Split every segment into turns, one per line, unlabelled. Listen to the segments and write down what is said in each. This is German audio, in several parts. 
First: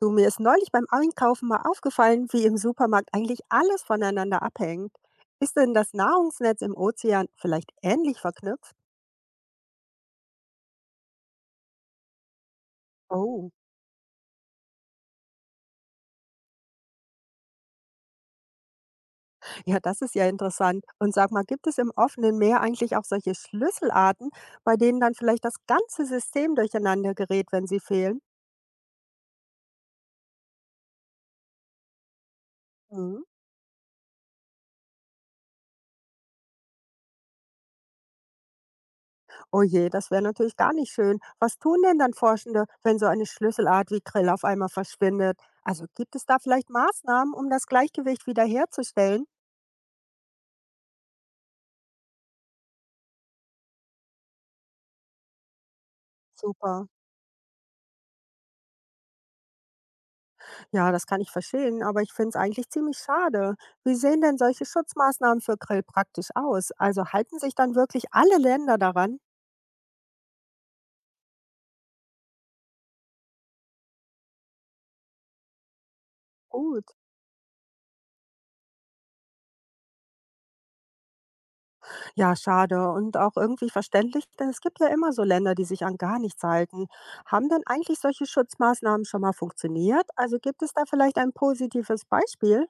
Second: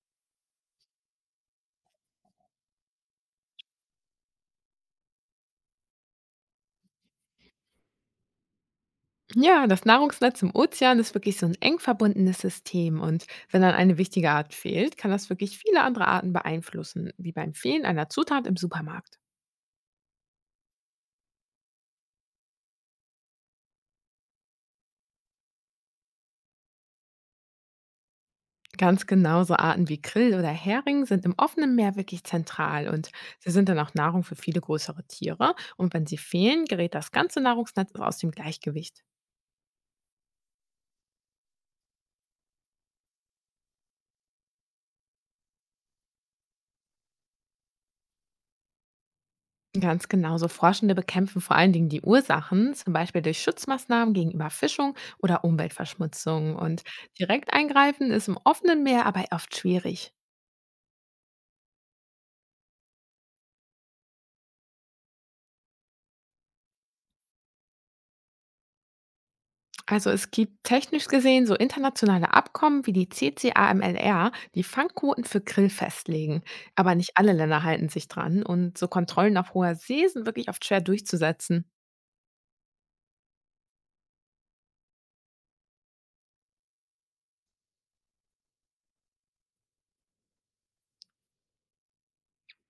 Du, mir ist neulich beim Einkaufen mal aufgefallen, wie im Supermarkt eigentlich alles voneinander abhängt. Ist denn das Nahrungsnetz im Ozean vielleicht ähnlich verknüpft?
Ja, das Nahrungsnetz im Ozean ist wirklich so ein eng verbundenes System, und
Oh,
wenn dann eine wichtige Art fehlt, kann das wirklich viele andere Arten beeinflussen, wie beim Fehlen einer Zutat im Supermarkt.
ja, das ist ja interessant. Und sag mal, gibt es im offenen Meer eigentlich auch solche Schlüsselarten, bei denen dann vielleicht das ganze System durcheinander gerät, wenn sie fehlen?
Ganz genauso, Arten wie Krill oder Hering sind im offenen Meer wirklich zentral, und
Hm.
sie sind dann auch Nahrung für viele größere Tiere, und wenn sie fehlen, gerät das ganze Nahrungsnetz aus dem Gleichgewicht.
Oh je, das wäre natürlich gar nicht schön. Was tun denn dann Forschende, wenn so eine Schlüsselart wie Krill auf einmal verschwindet? Also gibt es da vielleicht Maßnahmen, um das Gleichgewicht wiederherzustellen?
Ganz genau. So, Forschende bekämpfen vor allen Dingen die Ursachen, zum Beispiel durch Schutzmaßnahmen gegen Überfischung oder Umweltverschmutzung. Und
Super.
direkt eingreifen ist im offenen Meer aber oft schwierig.
Ja, das kann ich verstehen, aber ich finde es eigentlich ziemlich schade. Wie sehen denn solche Schutzmaßnahmen für Grill praktisch aus? Also halten sich dann wirklich alle Länder daran?
Also, es gibt technisch gesehen so internationale Abkommen wie die CCAMLR, die Fangquoten für Grill festlegen.
Gut.
Aber nicht alle Länder halten sich dran, und so Kontrollen auf hoher See sind wirklich oft schwer durchzusetzen.
Ja, schade und auch irgendwie verständlich, denn es gibt ja immer so Länder, die sich an gar nichts halten. Haben denn eigentlich solche Schutzmaßnahmen schon mal funktioniert? Also gibt es da vielleicht ein positives Beispiel?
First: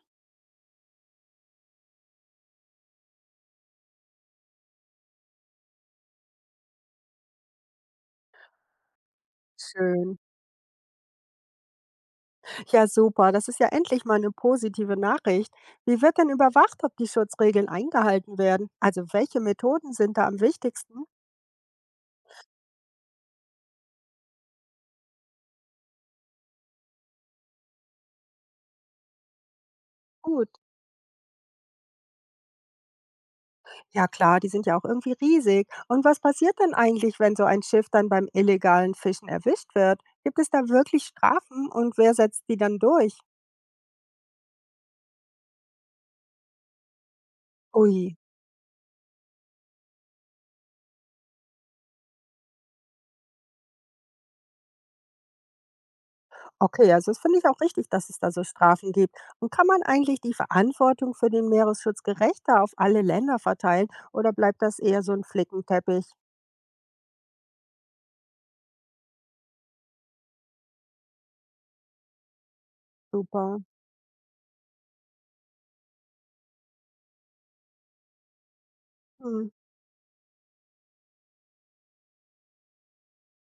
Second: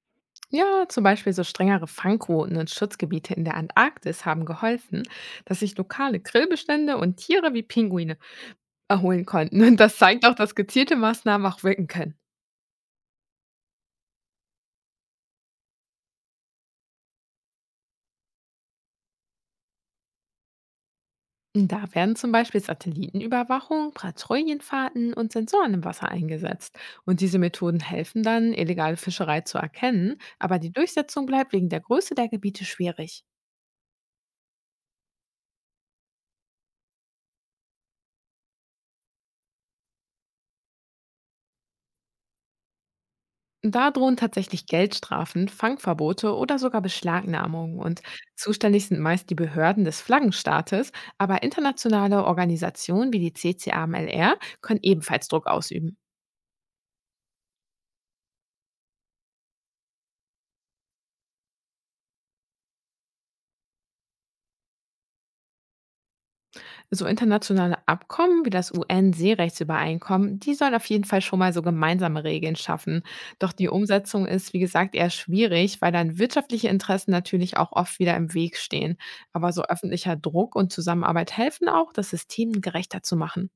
Ja, zum Beispiel so strengere Fangquoten und Schutzgebiete in der Antarktis haben geholfen, dass sich lokale Grillbestände und Tiere wie Pinguine erholen konnten. Und das
Schön.
zeigt auch, dass gezielte Maßnahmen auch wirken können.
Ja, super. Das ist ja endlich mal eine positive Nachricht. Wie wird denn überwacht, ob die Schutzregeln eingehalten werden? Also welche Methoden sind da am wichtigsten?
Da werden zum Beispiel Satellitenüberwachung, Patrouillenfahrten und Sensoren im Wasser eingesetzt. Und diese Methoden helfen dann, illegale Fischerei zu erkennen,
Gut.
aber die Durchsetzung bleibt wegen der Größe der Gebiete schwierig.
Ja klar, die sind ja auch irgendwie riesig. Und was passiert denn eigentlich, wenn so ein Schiff dann beim illegalen Fischen erwischt wird? Gibt es da wirklich Strafen und wer setzt die dann durch?
Da drohen tatsächlich Geldstrafen, Fangverbote oder sogar Beschlagnahmungen. Und
Ui,
zuständig sind meist die Behörden des Flaggenstaates, aber internationale Organisationen wie die CCAMLR können ebenfalls Druck ausüben.
okay, also das finde ich auch richtig, dass es da so Strafen gibt. Und kann man eigentlich die Verantwortung für den Meeresschutz gerechter auf alle Länder verteilen oder bleibt das eher so ein Flickenteppich?
So internationale Abkommen wie das UN-Seerechtsübereinkommen, die sollen auf jeden Fall schon mal so gemeinsame Regeln schaffen. Doch
Super.
die Umsetzung ist, wie gesagt, eher schwierig, weil dann wirtschaftliche Interessen natürlich auch oft wieder im Weg stehen.
Hm.
Aber so öffentlicher Druck und Zusammenarbeit helfen auch, das System gerechter zu machen.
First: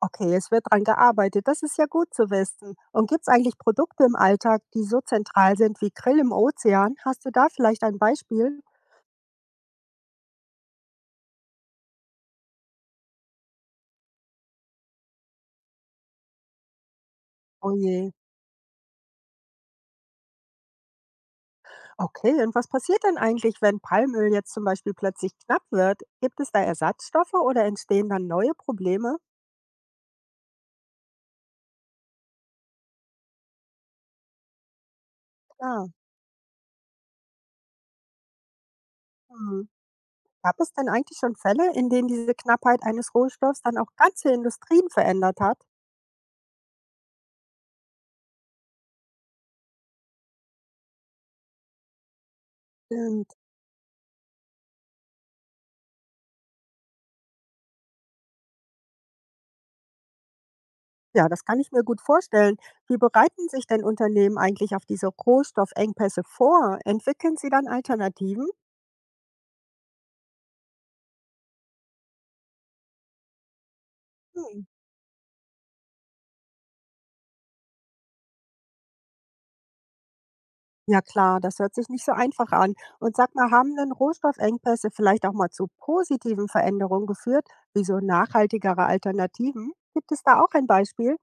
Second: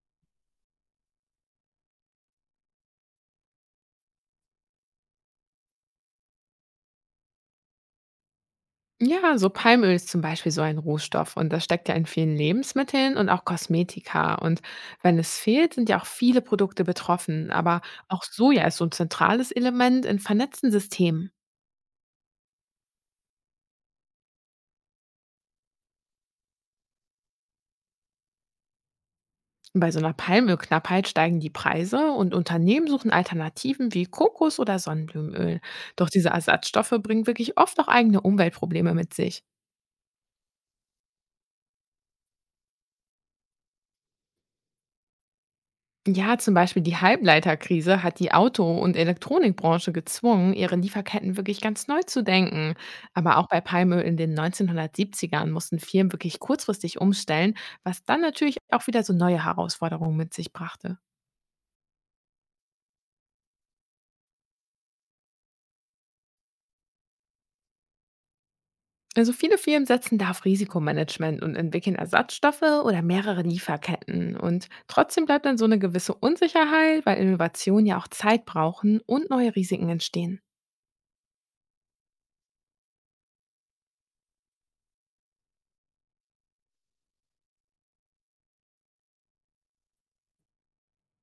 Okay, es wird dran gearbeitet. Das ist ja gut zu wissen. Und gibt es eigentlich Produkte im Alltag, die so zentral sind wie Grill im Ozean? Hast du da vielleicht ein Beispiel?
Ja, so Palmöl ist zum Beispiel so ein Rohstoff, und das steckt ja in vielen Lebensmitteln und auch Kosmetika. Und wenn es fehlt, sind ja auch viele Produkte betroffen.
Oh
Aber
je.
auch Soja ist so ein zentrales Element in vernetzten Systemen.
Okay, und was passiert denn eigentlich, wenn Palmöl jetzt zum Beispiel plötzlich knapp wird? Gibt es da Ersatzstoffe oder entstehen dann neue Probleme?
Bei so einer Palmölknappheit steigen die Preise und Unternehmen suchen Alternativen wie Kokos oder Sonnenblumenöl.
Ja.
Doch diese Ersatzstoffe bringen wirklich oft auch eigene Umweltprobleme mit sich.
Hm. Gab es denn eigentlich schon Fälle, in denen diese Knappheit eines Rohstoffs dann auch ganze Industrien verändert hat?
Ja, zum Beispiel die Halbleiterkrise hat die Auto- und Elektronikbranche gezwungen, ihre Lieferketten wirklich ganz neu zu denken. Aber
Stimmt.
auch bei Palmöl in den 1970ern mussten Firmen wirklich kurzfristig umstellen, was dann natürlich auch wieder so neue Herausforderungen mit sich brachte.
Ja, das kann ich mir gut vorstellen. Wie bereiten sich denn Unternehmen eigentlich auf diese Rohstoffengpässe vor? Entwickeln sie dann Alternativen?
Also viele Firmen setzen da auf Risikomanagement und entwickeln Ersatzstoffe oder mehrere Lieferketten.
Hm.
Und trotzdem bleibt dann so eine gewisse Unsicherheit, weil Innovationen ja auch Zeit brauchen und neue Risiken entstehen.
Ja klar, das hört sich nicht so einfach an. Und sag mal, haben denn Rohstoffengpässe vielleicht auch mal zu positiven Veränderungen geführt, wie so nachhaltigere Alternativen? Gibt es da auch ein Beispiel?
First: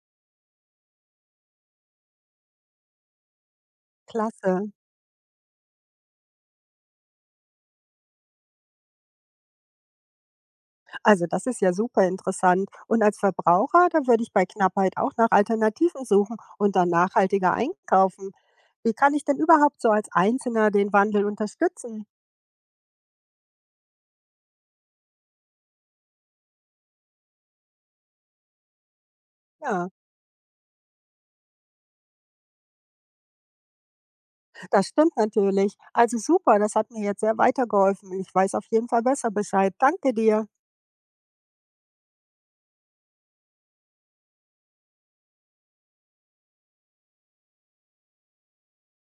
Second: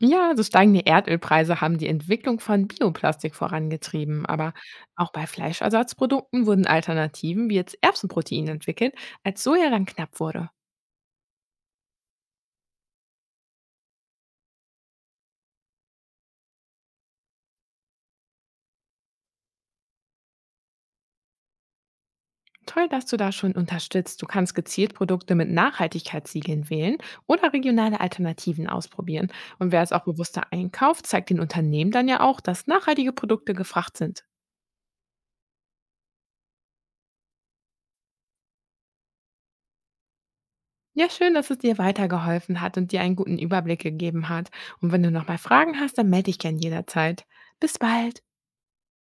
Ja, so steigende Erdölpreise haben die Entwicklung von Bioplastik vorangetrieben, aber
Klasse.
auch bei Fleischersatzprodukten wurden Alternativen wie jetzt Erbsenprotein entwickelt, als Soja dann knapp wurde.
Also das ist ja super interessant. Und als Verbraucher, da würde ich bei Knappheit auch nach Alternativen suchen und dann nachhaltiger einkaufen. Wie kann ich denn überhaupt so als Einzelner den Wandel unterstützen?
Toll, dass du da schon unterstützt. Du kannst gezielt Produkte mit Nachhaltigkeitssiegeln wählen oder regionale Alternativen ausprobieren. Und wer
Ja,
es auch bewusster einkauft, zeigt den Unternehmen dann ja auch, dass nachhaltige Produkte gefragt sind.
das stimmt natürlich. Also super, das hat mir jetzt sehr weitergeholfen. Ich weiß auf jeden Fall besser Bescheid. Danke dir.
Ja, schön, dass es dir weitergeholfen hat und dir einen guten Überblick gegeben hat. Und wenn du nochmal Fragen hast, dann melde dich gern jederzeit. Bis bald!